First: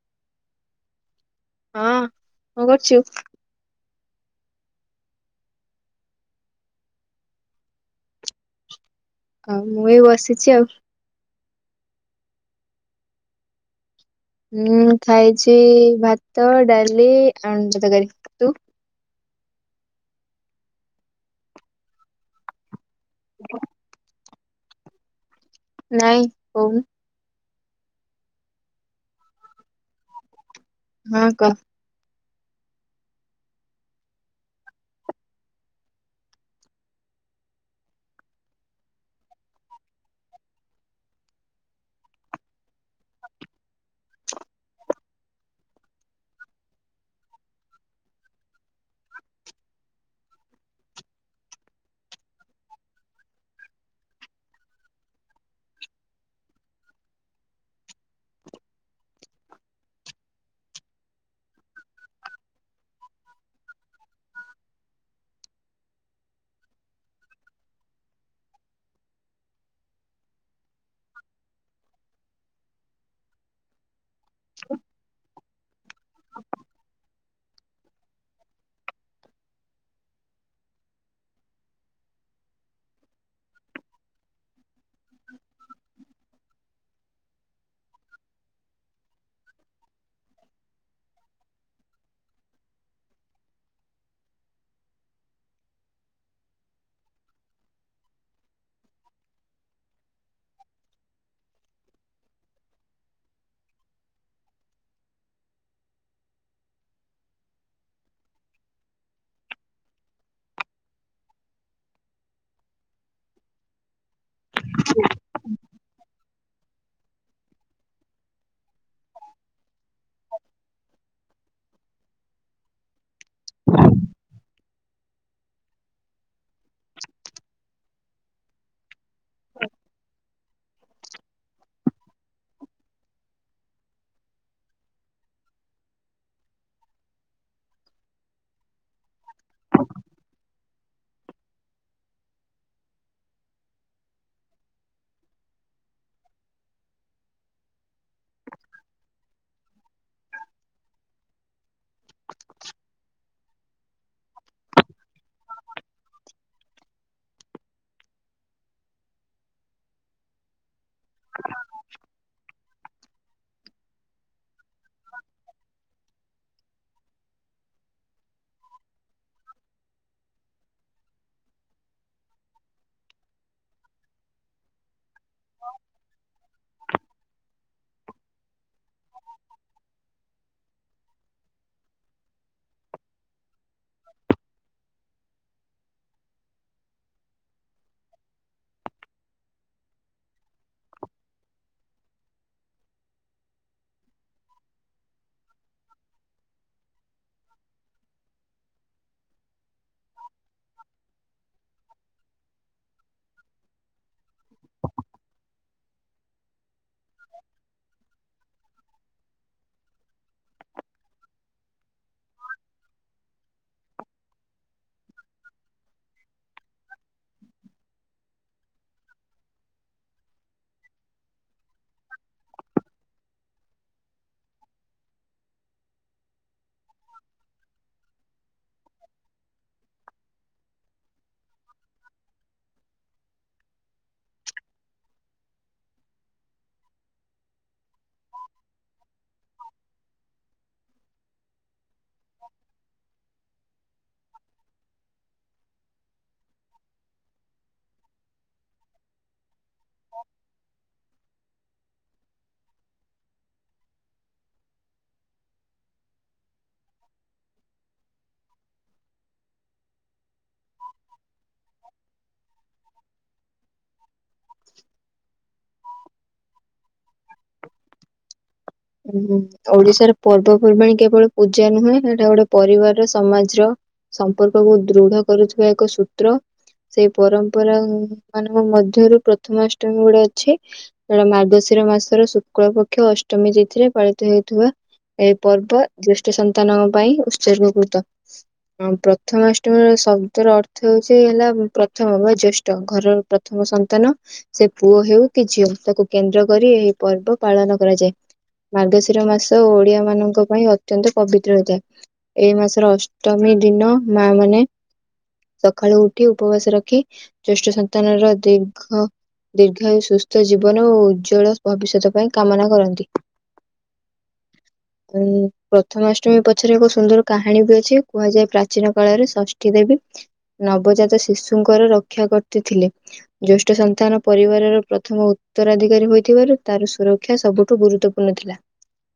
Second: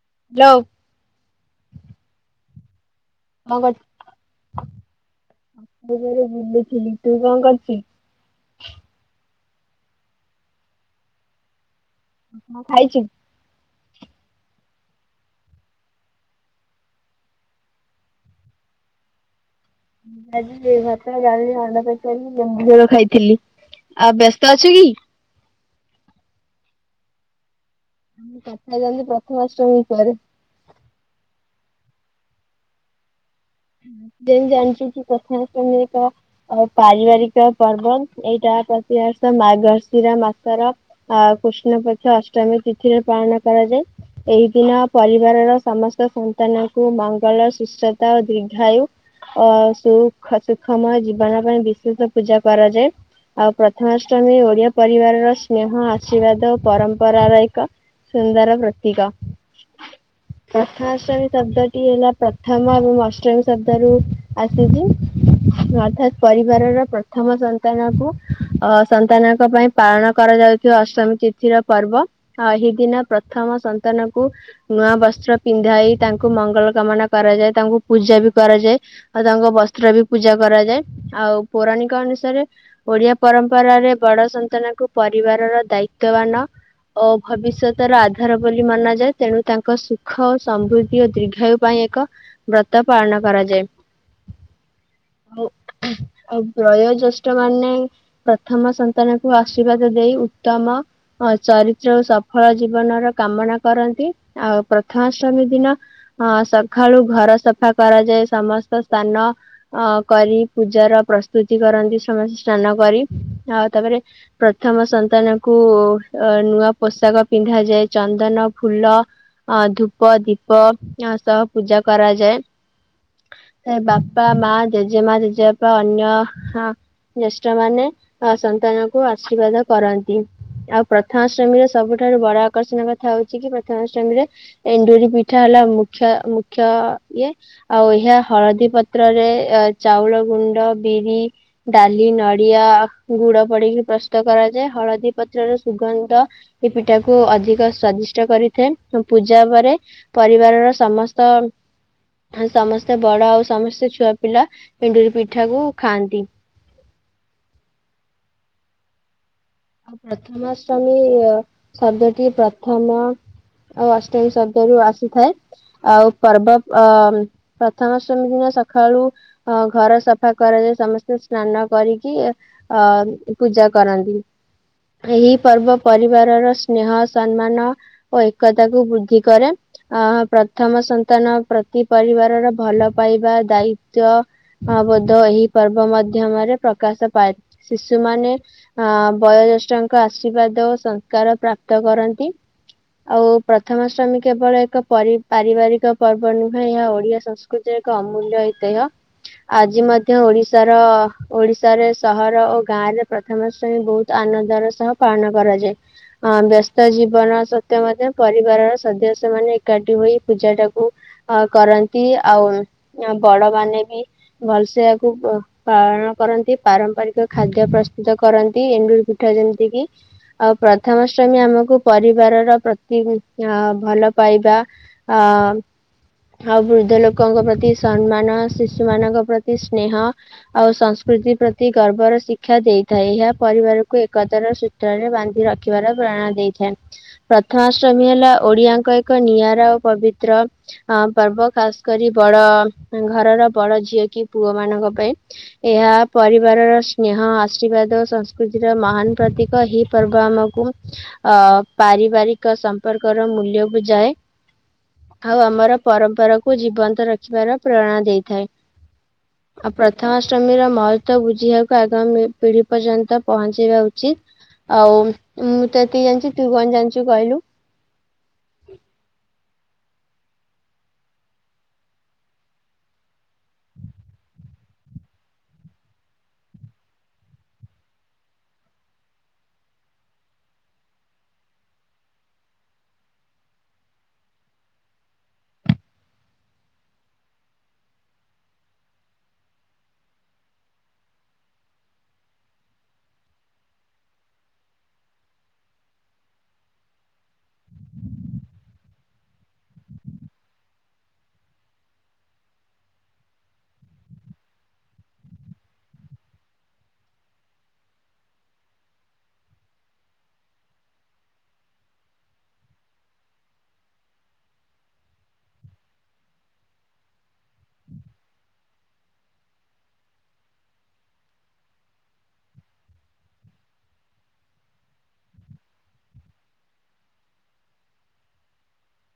[unintelligible] ହଁ, କଣ କରୁଚୁ? [unintelligible] [unintelligible] ବୁଲୁଥିଲି। ତୁ କଣ କରୁଚୁ? ଆଉ ମୁଁ ଏ ବସିଚି ଆଉ। ହଁ ଖାଇଚି। ମୁଁ ଖାଇଛି ଭାତ, ଡାଲି ଆଉ। [unintelligible] ତୁ? ଭାତ, ଡାଲି, ଅଣ୍ଡା ତରକାରୀ ଲେମ୍ବୁ ଝୋଳ ଖାଇଥିଲି। ଆଉ ବ୍ୟ ତ ଅଛି କି? ନାଇଁ କହୁନୁ। [unintelligible] ପ୍ରଥମାଷ୍ଟମୀ ପରେ ହଁ କହ। [inaudible] ଯେମିତି ଜାଣିଚ କି ପ୍ରଥମାଷ୍ଟମୀ ଏକ ପାରିବାରିକ ପର୍ବ। ଏଇଟା ପ୍ରତି ମାର୍ଗଶିର ମାସର ଅ କୃଷ୍ଣ ପକ୍ଷ ଅଷ୍ଟମୀ ତିଥିରେ ପାଳନ କରାଯାଏ। ଏଇ ଦିନ ପରିବାରର ସମସ୍ତ ସନ୍ତାନଙ୍କୁ ମଙ୍ଗଳ ସୁସ୍ଥତା ଓ ଦି ଦୀର୍ଘାୟୁ ଅ ସୁଖ ସୁଖମୟ ଜୀବନ ପାଇଁ ବିଶେଷ ପୂଜା କରାଯାଏ। ଆଉ ପ୍ରଥମାଷ୍ଟମୀ ଓଡିଆ ପରିବାରର ସ୍ନେହ ଆଶୀର୍ବାଦ ପରମ୍ପରା ର ଏକ ସୁନ୍ଦର ପ୍ରତୀକ। ପ୍ରଥମାଷ୍ଟମୀ ଶବ୍ଦଟି ହେଲା ପ୍ରଥମ ଏବଂ ଅଷ୍ଟମୀ ଶବ୍ଦ ରୁ ଆସିଛି। ଅର୍ଥାତ ପରିବାରର ପ୍ରଥମ ସନ୍ତାନକୁ ଅ ସନ୍ତାନଙ୍କ ପାଇଁ ପାଳନ କରାଯାଉ ଅଷ୍ଟମୀ ତିଥିର ପର୍ବ। ଏହି ଦିନ ପ୍ରଥମ ସନ୍ତାନକୁ ନୂଆ ବସ୍ତ୍ର ପିନ୍ଧା ହେଇ ତାଙ୍କୁ ମଙ୍ଗଳ କାମନା କରାଯାଏ। ତାଙ୍କୁ ପୂଜା ବି କରାଯାଏ। ଆଉ ତାଙ୍କ ବସ୍ତ୍ର ବି ପୂଜା କରାଯାଏ। ଆଉ ପୌରାଣିକ ଅନୁସାରେ ଓଡିଆ ପର ପରମ୍ପରା ରେ ବଡ ସନ୍ତାନଙ୍କୁ ପରିବାରର ଦାୟିତ୍ୱବାନ ଓ ଭବିଷ୍ୟତ ର ଆଧାର ବୋଲି ମନାଯାଏ। ତେଣୁ ତାଙ୍କ ସୁଖ ସମୃଦ୍ଧି ଓ ଦୀର୍ଘାୟୁ ପାଇଁ ଏକ ବ୍ରତ ପାଳନ କରାଯାଏ। ଆଉ ଆଉ ବୟୋଜ୍ୟେଷ୍ଠ ମାନେ ପ୍ରଥମ ସନ୍ତାନ କୁ ଆଶୀର୍ବାଦ ଦେଇ ଉତ୍ତମ ଚରିତ୍ର ଓ ସଫଳ ଜୀବନର କାମନା କରନ୍ତି। ଆଉ ପ୍ରଥମ ଅଷ୍ଟମୀ ଦିନ ଅ ସକାଳୁ ଘର ସଫା କରାଯାଏ। ସମସ୍ତ ସ୍ନାନ ଅ କରି ପୂଜାର ପ୍ରସ୍ତୁତି କରନ୍ତି। ସମସ୍ତେ ସ୍ନାନ କରି ଆଉ ତାପରେ ପ୍ରଥମ ସନ୍ତାନ କୁ ଅ ନୂଆ ପୋଷାକ ପିନ୍ଧାଯାଏ। ଚନ୍ଦନ ଫୁଲ ଅ ଧୂପ ଦୀପ ସହ ପୂଜା କରାଯାଏ। ସେ ବାପା ମା ଜେଜେମା ଜେଜେବାପା ଅନ୍ୟ ଜ୍ୟଷ୍ଠ ମାନେ ଅ ସନ୍ତାନଙ୍କୁ ଆଶୀର୍ବାଦ କରନ୍ତି। ଆଉ ପ୍ରଥମାଷ୍ଟମୀରେ ସବୁଠାରୁ ବଡ ଆକର୍ଷଣ କଥା ହଉଛି କି ପ୍ରଥମାଷ୍ଟମୀରେ ଏଣ୍ଡୁରି ପିଠା ହେଲା ମୁଖ୍ୟ ମୁଖ୍ୟ ଇଏ। ଆଉ ଏହା ହଳଦୀ ପତ୍ରରେ ଅ ଚାଉଳ ଗୁଣ୍ଡ ବିରି, ଡାଲି, ନଡିଆ, ଗୁଡ ପଡିକି ପ୍ରସ୍ତୁତ କରାଯାଏ। ହଳଦୀ ପତ୍ରର ସୁ ସୁର୍ଗନ୍ଧ ଏ ପିଠା କୁ ଅଧିକ ସ୍ଵାଦିଷ୍ଟ କରିଥାଏ। ପୂଜା ପରେ ପରିବାରର ସମସ୍ତ ଆ, ସମସ୍ତେ ବଡ ଆଉ ସମସ୍ତେ ଛୁଆ ପିଲା ଏଣ୍ଡୁରି ପିଠା କୁ ଖାଆନ୍ତି। ପ୍ରଥମାଷ୍ଟମୀ-ଇ-ଇ-ୟ ଶବ୍ଦଟି ପ୍ରଥମ ଆଉ ଅଷ୍ଟମୀ ଶବ୍ଦରୁ ଆସିଥାଏ। ଆଉ ପର୍ବ ଅ-ଅ ପ୍ରଥମାଷ୍ଟମୀ ଦିନ ସକାଳୁ ଅ ଘର ସଫା କରାଯାଏ ସମସ୍ତେ ସ୍ନାନ କରିକି ଅ-ଅ-ଅ ପି ପୂଜା କରନ୍ତି। ଏହି ପର୍ବ ପରିବାରର ସ୍ନେହ ସମ୍ମାନ ଓ ଏକତା କୁ ବୃଦ୍ଧି କରେ। ଆ ଅ ପ୍ରଥମ ସନ୍ତାନ ପ୍ରତି ପରିବାରର ଭଲ ପାଇବା ଦାୟିତ୍ଵ ଅ ବୋଧ ଏହି ପର୍ବ ମାଧ୍ୟମରେ ପ୍ରକାଶ ପାଏ। ଶିଶୁ ମାନେ ଅ-ଅ ବୟୋଜ୍ୟେଷ୍ଠଙ୍କ ଆଶୀର୍ବାଦ ଓ ସଂସ୍କାର ପ୍ରାପ୍ତ କରନ୍ତି। ଆଉ ପ୍ରଥମାଷ୍ଟମୀ କେବଳ ଏକ ପରି ପାରିବାରିକ ପର୍ବ ନୁହେଁ ଏହା ଓଡିଆ ସଂସ୍କୃତି ଏକ ଅମୂଲ୍ୟ ଏତ୍ୟହ। ଆଜି ମଧ୍ୟ ଓଡିଶାର ଓଡିଶାରେ ସହର ଓ ଗାଁ ରେ ପ୍ରଥମ ଶ୍ରେଣୀ ବହୁତ ତ ଆନନ୍ଦର ସହ ପାଳନ କରାଯାଏ। ଅ ବ୍ୟସ୍ତ ଜୀବନ ସତେ ମଧ୍ୟ ପରିବାରର ସଦ ସେମାନେ ଏକାଠି ହୋଇ ପୂଜା ଟାକୁ ଅ କରନ୍ତି ଆଉ ବଡ ମାନେ ବି ଭଲସେ ଆକୁ ପାଳନ କରନ୍ତି ପାରମ୍ପରିକ ଖାଦ୍ୟ ପ୍ରସ୍ତୁତ କରନ୍ତି ଏଣ୍ଡୁରୀ ପିଠା ଯେମତି କିି ଆଉ ପ୍ରଥମାଷ୍ଟମୀ ଆମକୁ ପରିବାରର ପ୍ରତି ଅ-ଅ-ଅ ଭଲ ପାଇବା ଆ-ଆ-ଆ ଆଉ ବୃଦ୍ଧ ଲୋକଙ୍କ ପ୍ରତି ସମ୍ମାନ ଶିଶୁ ମାନଙ୍କ ପ୍ରତି ସ୍ନେହ ଆଉ ସ ସ୍କୃତି ପ୍ରତି ଗର୍ବର ଶିକ୍ଷା ଦେଇଥାଏ। ଏହା ପରିବାରକୁ ଏକତାର ସୂତ୍ରରେ ବାନ୍ଧି ରଖିବାର ପ୍ରେରଣା ଦେଇଥାଏ। ପ୍ରଥମାଷ୍ଟମୀ ହେଲା ଓଡିଆଙ୍କ ଏକ ନିଆରା ଓ ପବିତ୍ର ଆ ପର୍ବ ଖାସ କରି ବଡ-ଅ-ଅ ଘରର ବଡ ଝିଅ କି ପୁଅ ମାନଙ୍କ ପାଇଁ ଏହା ପରିବାରର ସ୍ନେହ ଆଶୀର୍ବାଦ ସଂସ୍କୃତି ର ମହାନ ପ୍ରତୀକ ଏହି ପର୍ବ ଆମକୁ ଅ-ଅ ପାରିବାରିକ ସମ୍ପର୍କ ର ମୂଲ୍ୟ ବୁଝାଏ। ଆଉ ଆମର ପରମ୍ପରାକୁୁ ଜୀବନ୍ତ ରଖିବାର ପ୍ରେରଣା ଦେଇଥାଏ। ଆଉ ପ୍ରଥମାଷ୍ଟମୀର ମହତ୍ଵ ବୁଝିିବାକୁ ଆଗାମୀ ପିଢି ପର୍ଯ୍ୟନ୍ତ ପହଞ୍ଚେଇବା ଉଚିତ। ଆଉ ମୁଁ ତ ଏତିକ ଜାଣିଛି ତୁ କଣ ଜାଣିଛୁ କହିଲୁ। ଆ ହୁଁ ଓଡିଶାର ପର୍ବପର୍ବାଣିୀ କେବଳ ପୂଜା ନୁହେଁ ଏଇଟା ଗୋଟେ ପରିବାର ସମାଜର ସମ୍ପର୍କକୁ ଦୃଢ କରୁଥିବା ଏକ ସୂତ୍ର। ସେଇ ପରମ୍ପରା ଉ-ଉ ମାନଙ୍କ ମଧ୍ୟରୁ ପ୍ରଥମାଷ୍ଟମୀ ଗୁଟେ ଅଛି। ସେଟା ମାର୍ଗଶୀର ର ମାସର ଶୁକ୍ଳ ପକ୍ଷ ଅଷ୍ଟମୀ ତିଥିରେ ପାଳିତ ହେଉଥିବା ଏହି ପର୍ବ ଦ୍ୟେଷ୍ଠ ସନ୍ତାନଙ୍କ ପାଇଁ ଉତ୍ସର୍ଗୀକୃତ। ହଁ ପ୍ରଥମାଷ୍ଟମୀର ଶବ୍ଦର ଅର୍ଥ ହଉଛି ହେଲା ପ୍ରଥମ ବା ଜ୍ୟେଷ୍ଠ ଘରର ପ୍ରଥମ ସନ୍ତାନ ସେ ପୁଅ ହେଉ କି ଝିଅ ତାକୁ କେନ୍ଦ୍ର କରି ଏହି ପର୍ବ ପାଳନ କରାଯାଏ। ମାର୍ଗଶିର ମାସ ଓଡିଆ ମାନଙ୍କ ପାଇଁ ଅତ୍ୟନ୍ତ ପବିତ୍ର ହୋଇଥାଏ। ଏଇ ମାସର ଅଷ୍ଟମ ଦିନ ମା ମାନେ ସକାଳୁ ଉଠି ଉପବାସ ରଖି ଜ୍ୟେଷ୍ଠ ସନ୍ତାନର ଦୀର୍ଘ ଦୀର୍ଘାୟୁ ସୁସ୍ଥ ଜୀବନ ଓ ଉଜ୍ୱଳ ଭବିଷ୍ୟତ ପାଇଁ କାମନା କରନ୍ତି। ଉଁ ପ୍ରଥମାଷ୍ଟମୀ ପଛରେ ଏକ ସୁନ୍ଦର କାହାଣୀ ବି ଅଛି କୁହାଯାଏ ପ୍ରାଚୀନ କାଳରେ ଷଷ୍ଠୀ ଦେବୀ ନବଜାତ ଶିଶୁଙ୍କର ରକ୍ଷା କରିତିଥିଲେ। ଜ୍ୟେଷ୍ଠ ସନ୍ତାନ ପରିବାରର ପ୍ରଥମ ଉତ୍ତରାଧିକାରୀ ହୋଇଥିବାରୁ ତାର ସୁରକ୍ଷା ସବୁଠୁ ଗୁରୁତ୍ୱପୂର୍ଣ୍ଣ ଥିଲା।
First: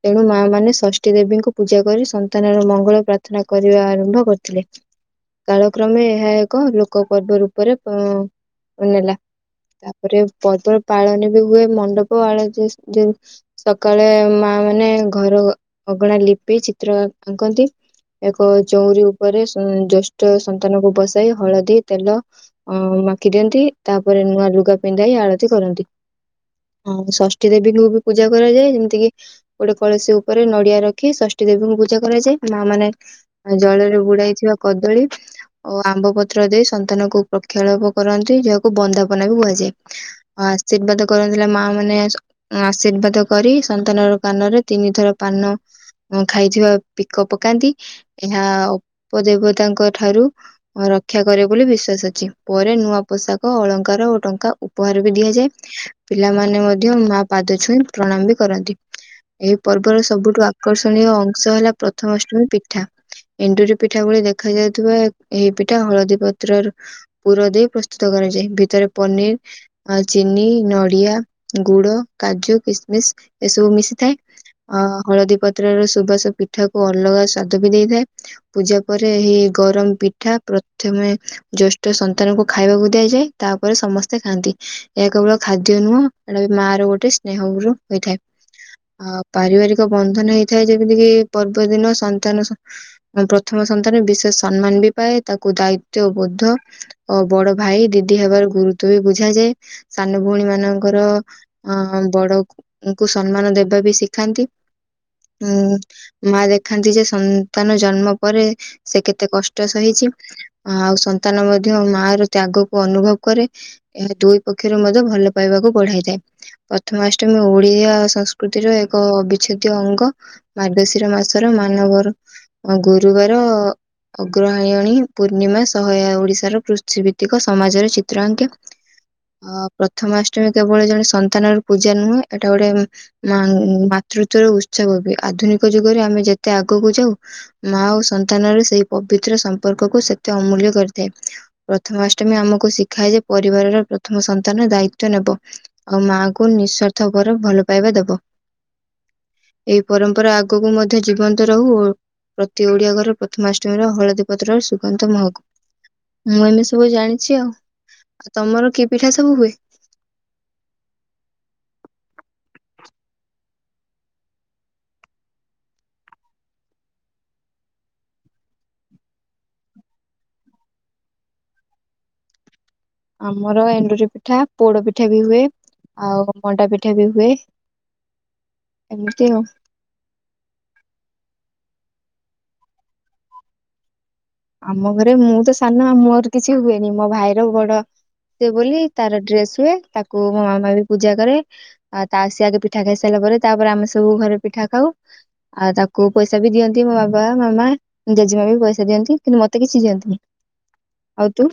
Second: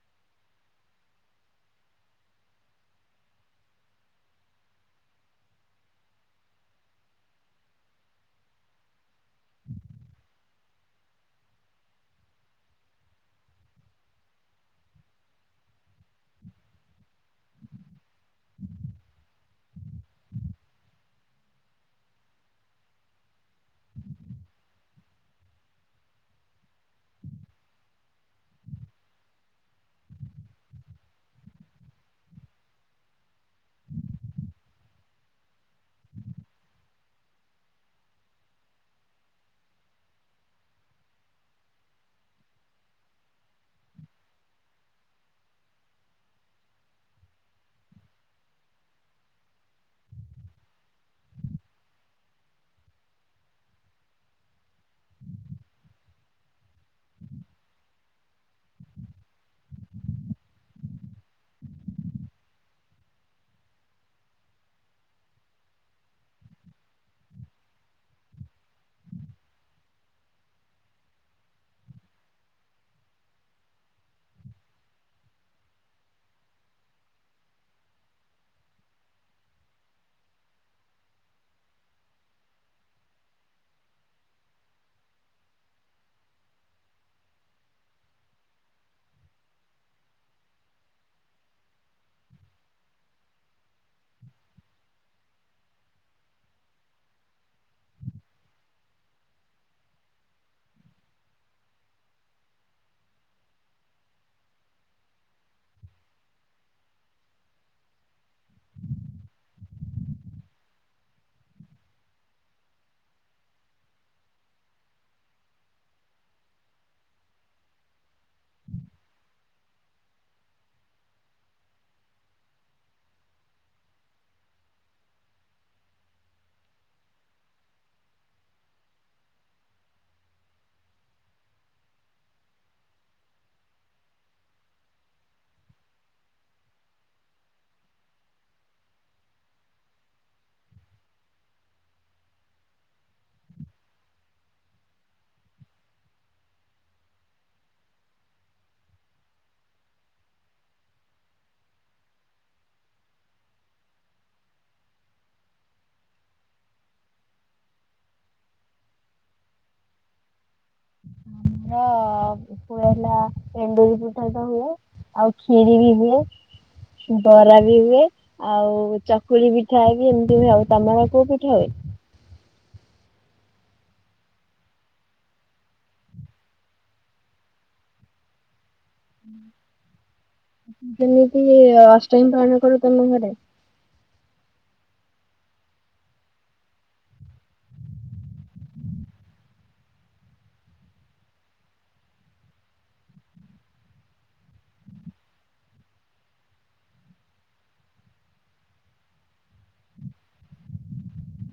ତେଣୁ ମା ମାନେ ଷଷ୍ଠୀ ଦେବୀଙ୍କୁ ପୂଜା କରି ସନ୍ତାନର ମଙ୍ଗଳ ପ୍ରାର୍ଥନା କରିବା ଆରମ୍ଭ କରିଥିଲେ। କାଳକ୍ରମେ ଏହା ଏକ ଲୋକ ପର୍ବ ରୂପରେ ପଁ ନେଲା। ତାପରେ ପଦର ପାଳନ ବି ହୁଏ ମଣ୍ଡପ ଆଳତି ଯୋ ଯୋଉ ସକାଳେ ମା ମାନେ ଘର ଅଗଣା ଲିପି ଚିତ୍ର ଆଙ୍କ ଆଙ୍କନ୍ତି। ଏକ ଚଉରି ଉପରେ ଜେଷ୍ଠ ସନ୍ତାନ କୁ ବସାଇ ହଳଦୀ ତେଲ ଅଁ ମାଖି ଦିଅନ୍ତି ତାପରେ ନୂଆ ଲୁଗା ପିନ୍ଧାଇ ଆଳତି କରନ୍ତି। ହଁ ଷଷ୍ଠୀ ଦେବୀଙ୍କୁ ବି ପୁ ପୂଜା କରାଯାଏ। ଯେମିତି କିି ଗୋଟେ କଳସୀ ଉପରେ ନଡିଆ ରଖି ଷଷ୍ଠୀ ଦେବୀଙ୍କୁ ପୂଜା କରାଯାଏ। ମା ମାନେ ଆଉ ଜଳରେ ବୁଡାଇଥିବା କଦଳୀ ଓ ଆମ୍ବ ପତ୍ର ଦେଇ ସନ୍ତାନକୁ ଉପକ୍ଷାଳାପ କରନ୍ତି। ଯାହାକୁ ବନ୍ଦାପନା ବି କୁହାଯାଏ। ଆ ଆଶୀର୍ବାଦ କରଥିଲା ମା ମାନେ ଆଶୀର୍ବାଦ କରି ସନ୍ତାନର କାନରେ ତିନିଥର ପାନ ଖାଇଥିବା ପିକ ପକାନ୍ତି ଏହା ଅପଦେବତାଙ୍କ ଠାରୁ ଉଁ ରକ୍ଷା କରେ ବୋଲି ବିଶ୍ଵାସ ଅଛି। ପରେ ନୂଆ ପୋଷାକ ଅଳଙ୍କାର ଓ ଟଙ୍କା ଉପହାର ବି ଦିଆଯାଏ। ପିଲାମାନେ ମଧ୍ୟ ମା ପାଦ ଛୁଇଁ ପ୍ରଣାମ ବି କରନ୍ତି। ଏହି ପର୍ବର ସବୁଠୁ ଆକର୍ଷଣୀୟ ଅଂଶ ହେଲା ପ୍ରଥମାଷ୍ଟମୀ ପିଠା। ଏଣ୍ଡୁରି ପିଠା ଭଳି ଦେଖାଯାଉଥିବା ଏହି ପିଠା ହଳଦୀ ପତ୍ରର ପୁର ଦେଇ ପ୍ରସ୍ତୁତ କ କରାଯାଏ ଭିତରେ ପନିର ଆଉ ଚିନି ନଡିଆ ଗୁଡ କାଜୁ କିସ ମିସ ଏସବୁ ମିଶିଥାଏ। ଅ ହଳଦୀ ପତ୍ର ର ସୁବାସ ପିଠାକୁ ଅଲଗା ସ୍ଵାଦ ବି ଦେଇ ଯାଏ ପୂଜା ପରେ ଏହି ଗରମ ପିଠା ପ୍ରଥମେ ଜେଷ୍ଠ ସନ୍ତାନଙ୍କୁ ଖାଇବାକୁ ଦିଆଯାଏ ତାପରେ ସମସ୍ତେ ଖାଆନ୍ତି। ଏହା କେବଳ ଖାଦ୍ୟ ନୁହଁ। ଏଟା ମା ର ଗୋଟେ ସ୍ନେହରୁ ହୋଇଥାଏ। ଆ ପାରିବାରିକ ବନ୍ଧନ ହେଇଥାଏ। ଯେମିତି କିି ପର୍ବଦିନ ସନ୍ତାନ ସ ପ୍ରଥମ ସନ୍ତାନ ବିଶେଷ ସମ୍ମାନ ବି ପାଏ। ତାକୁ ଦାୟିତ ବୋଧ ଓ ବଡ ଭାଇ ଦିଦି ହେବାର ଗୁରୁ ଉତ ବି ବୁଝାଯାଏ ସାନ ଭଉଣୀ ମାନଙ୍କର ଅ ବଡକୁ ଙ୍କୁ ସମ୍ମାନ ଦେବା ବି ଶିଖାନ୍ତି। ହୁଁ ମା ଦେଖାନ୍ତି ଯେ ସନ୍ତାନ ଜନ୍ମ ପରେ ସେ କେତେ କଷ୍ଟ ସହିଚି। ଆଉ ସନ୍ତାନ ମଧ୍ୟ ମା ର ତ୍ୟାଗକୁ ଅନୁଭବ କରେ। ଏହା ଦୁଇ ପକ୍ଷରେ ମଧ୍ୟ ଭଲ ପାଇବାକୁ ବଢାଇଥାଏ। ପ୍ରଥମାଷ୍ଟମୀ ଓଡିଆ ସଂସ୍କୃତିର ଏକ ଅବିଚ୍ଛେଦ୍ୟ ଅଙ୍ଗ। ମାର୍ଗଶିର ମାସର ମାନବର ଆ ଗୁରୁବାର ଅଗ୍ରହାୟଣୀ ପୂର୍ଣ୍ଣିମା ସହାୟା ଓଡିଶାର ପୃଷ୍ଟି ଭିତ୍ତିକ ସମାଜର ଚିତ୍ରାଙ୍କ୳ ଅ ପ୍ରଥମାଷ୍ଟମୀ କେବଳ ଜଣେ ସନ୍ତାନର ପୂଜା ନୁହେଁ। ଏଟା ଗୋଟେ ମା ମାତୃତ୍ୟର ଉତ୍ସବ ବି ଆଧୁନିକ ଯୁଗରେ ଆମେ ଯେତେ ଆଗକୁ ଯାଉ। ମା ଓ ସନ୍ତାନର ସେଇ ପବିତ୍ର ସମ୍ପର୍କକୁ ସେତେ ଅମୂଲ୍ୟ କରିଥାଏ। ପ୍ରଥମାଷ୍ଟମୀ ଆମକୁ ଶିଖାଏ ଯେ ପରିବାରର ପ୍ରଥମ ସନ୍ତାନ ଦାୟିତ ନେବ। ଆଉ ମା କୁ ନିଃସ୍ୱାର୍ଥ ପର ଭଲ ପାଇବା ଦବ। ଏଇ ପରମ୍ପରା ଆଗକୁ ମଧ୍ୟ ଜୀବନ୍ତ ରହୁ। ଓ ପ୍ରତି ଓଡିଆ ଘର ପ୍ରଥମାଷ୍ଟମୀର ହଳଦୀ ପତ୍ରର ସୁଗନ୍ଧ ମହକୁ। ମୁଁ ଏମିତି ସବୁ ଜାଣିଚି ଆଉ। ଆଉ ତମର କି ପିଠା ସବୁ ହୁଏ। [inaudible] ଅ ହୁଏ ହେଲା ଏଣ୍ଡୁରି ପିଠାଟା ହୁଏ। ଆଉ ଖିରି ବି ହୁଏ। ବରା ବି ହୁଏ ଆଉ ଚକୁଳି ପିଠା ବି ଏମିତି ହୁଏ। ଆଉ ତମର କୋଉ ପିଠା ହୁଏ। ହ ଆମର ଏଣ୍ଡୁରି ପିଠା ପୋଡ ପିଠା ବି ହୁଏ। ଆଉ ମଣ୍ଡା ପିଠା ବି ହୁଏ। ଏମିତି ଆଉ। ହୁଁ ଯେମିତି ଅଷ୍ଟମୀ ପାଳନ କର ତମ ଘରେ। ଆମ ଘରେ ମୁଁ ତ ସାନ ମୋର କିଛି ହୁଏନି। ମୋ ଭାଇର ବଡ--‌ ସେ ବୋଲି ତାର ଡ୍ରେସ ହୁଏ। ତାକୁ ମୋ ମାମା ବି ପୂଜା କରେ। ଆଉ ତା ସିଏ ଆଗେ ପିଠା ଖାଇସାରିଲା ପରେ ତା ତାପରେ ଆମେ ସବୁ ଘରେ ପିଠା ଖାଉ। ଆଉ ତାକୁ ପଇସା ବି ଦିଅନ୍ତି ମୋ ବାବା ମାମା ଜେଜେମା ବି ପଇସା ଦିଅନ୍ତି । କିନ୍ତୁ ମତେ କିଛି ଦିଅନ୍ତିନି ଆଉ ତୁ।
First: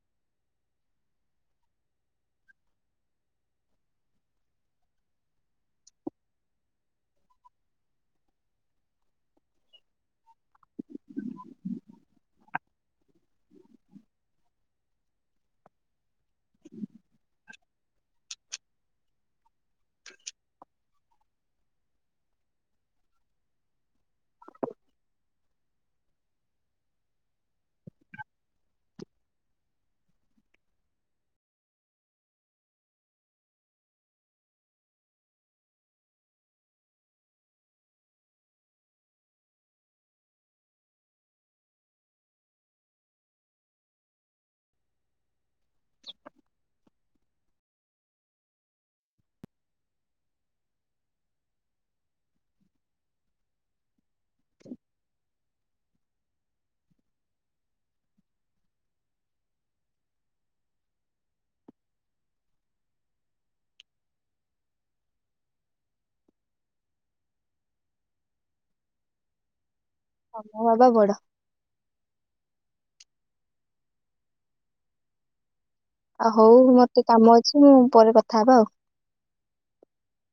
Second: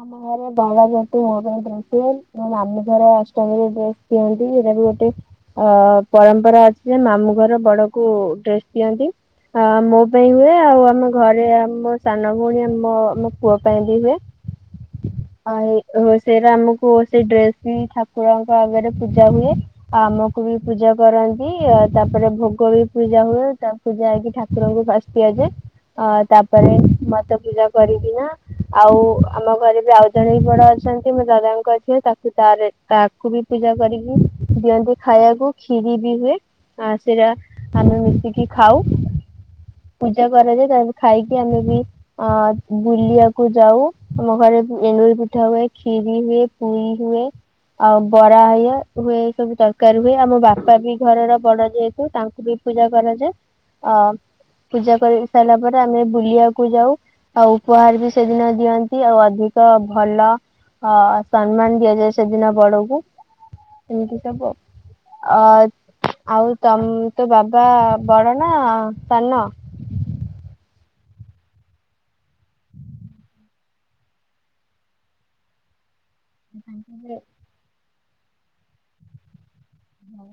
ଆମ ଘରେ ବଡ଼ ଯେହେତୁ ମୋ ପାଇଁ ଡ୍ରେସ ହୁଏ, ମୋ ମାମୁଁ ଘର ଅଷ୍ଟମିରେ ଡ୍ରେସ୍ ଦିଅନ୍ତି ର ଗୋଟେ ଅ ପରମ୍ପରା ଅଛି ଯେ, ମାମୁଁ ଘର ବଡକୁ ଡ୍ରେସ ଦିଅନ୍ତି । ଅ ମୋ ପାଇଁ ହୁଏ ଆଉ ଆମ ଘରେ ଆମ ସାନ ଭଉଣୀ ଆମ ଆମ ପୁଅ ପାଇଁ ବି ହୁଏ। [inaudible] ଆ ହେ ରୋଷେଇରେ ଆମକୁ ସେ ଡ୍ରେସ କିଣି ଠାକୁରଙ୍କ ଆଗରେ ପୂଜା ହୁଏ ଆ ତାଙ୍କୁ ବି ପୂଜା କରନ୍ତି ଆ ତାପରେ ଭୋଗ ବି ପୂଜା ହୁଏ ତା ପୂଜା ହେଇକି ଠାକୁରଙ୍କୁ ଫାର୍ଷ୍ଟ ଦିଆଯାଏ ଆ ତାପରେ ମତେ ପୂଜା କରିକି ନା ଆଉ ଆମ ଘରେ ବି ଆଉ ଜଣେ ବି ବଡ ଅଛନ୍ତି ମୋ ଦାଦାଙ୍କ ଝିଅ ତାକୁ ତାରେ ତାକୁ ବି ପୂଜା କରିକି ଦିଅନ୍ତି ଖାଇଆକୁ ଖିରି ବି ହୁଏ । ଆ ସେଇଟା ଆମେ ମିଶିକି ଖାଉ। ପୂଜା କରାଯାଏ ତାପରେ ଖାଇକି ଆମେ ବି ଆ ବୁଲିବାକୁ ଯାଉ। ଆମ ଘରେ ବି ଏଣ୍ଡୁରି ପିଠା ହୁଏ କ୍ଷୀରି ହୁଏ ପୁରି ହୁଏ। ଆଉ ବରା ହଏ ହୁଏ ଏସବୁ ତରକାରୀ ହୁଏ ଆମ ବାପା ବି ଘରର ବଡ ଯେହେତୁ ତାଙ୍କୁ ବି ପୂଜା କରାଯାଏ ଅ ପୂଜା କରି ସାରିଲା ପରେ ଆମେ ବୁଲିଆକୁ ଯାଉ ଆଉ ଉପହାର ବି ସେଦିନ ଦିଅ ଅଛି ଆଉ ଅଧିକ ଭଲ ଅ ସନ୍ମାନ ଦିଆଯାଏ ସେଦିନ ବଡଙ୍କୁ। ଏମିତି ସବୁ ଆଉ ଅ। ଆଉ ତମ ତୋ ବାବା ବଡ ନା ସାନ? ହଁ ମୋ ବାବା ବଡ। ଆଉ ହଉ ମତେ କାମ ଅଛି ମୁଁ ପରେ କଥା ହବା ଆଉ । ହଉ।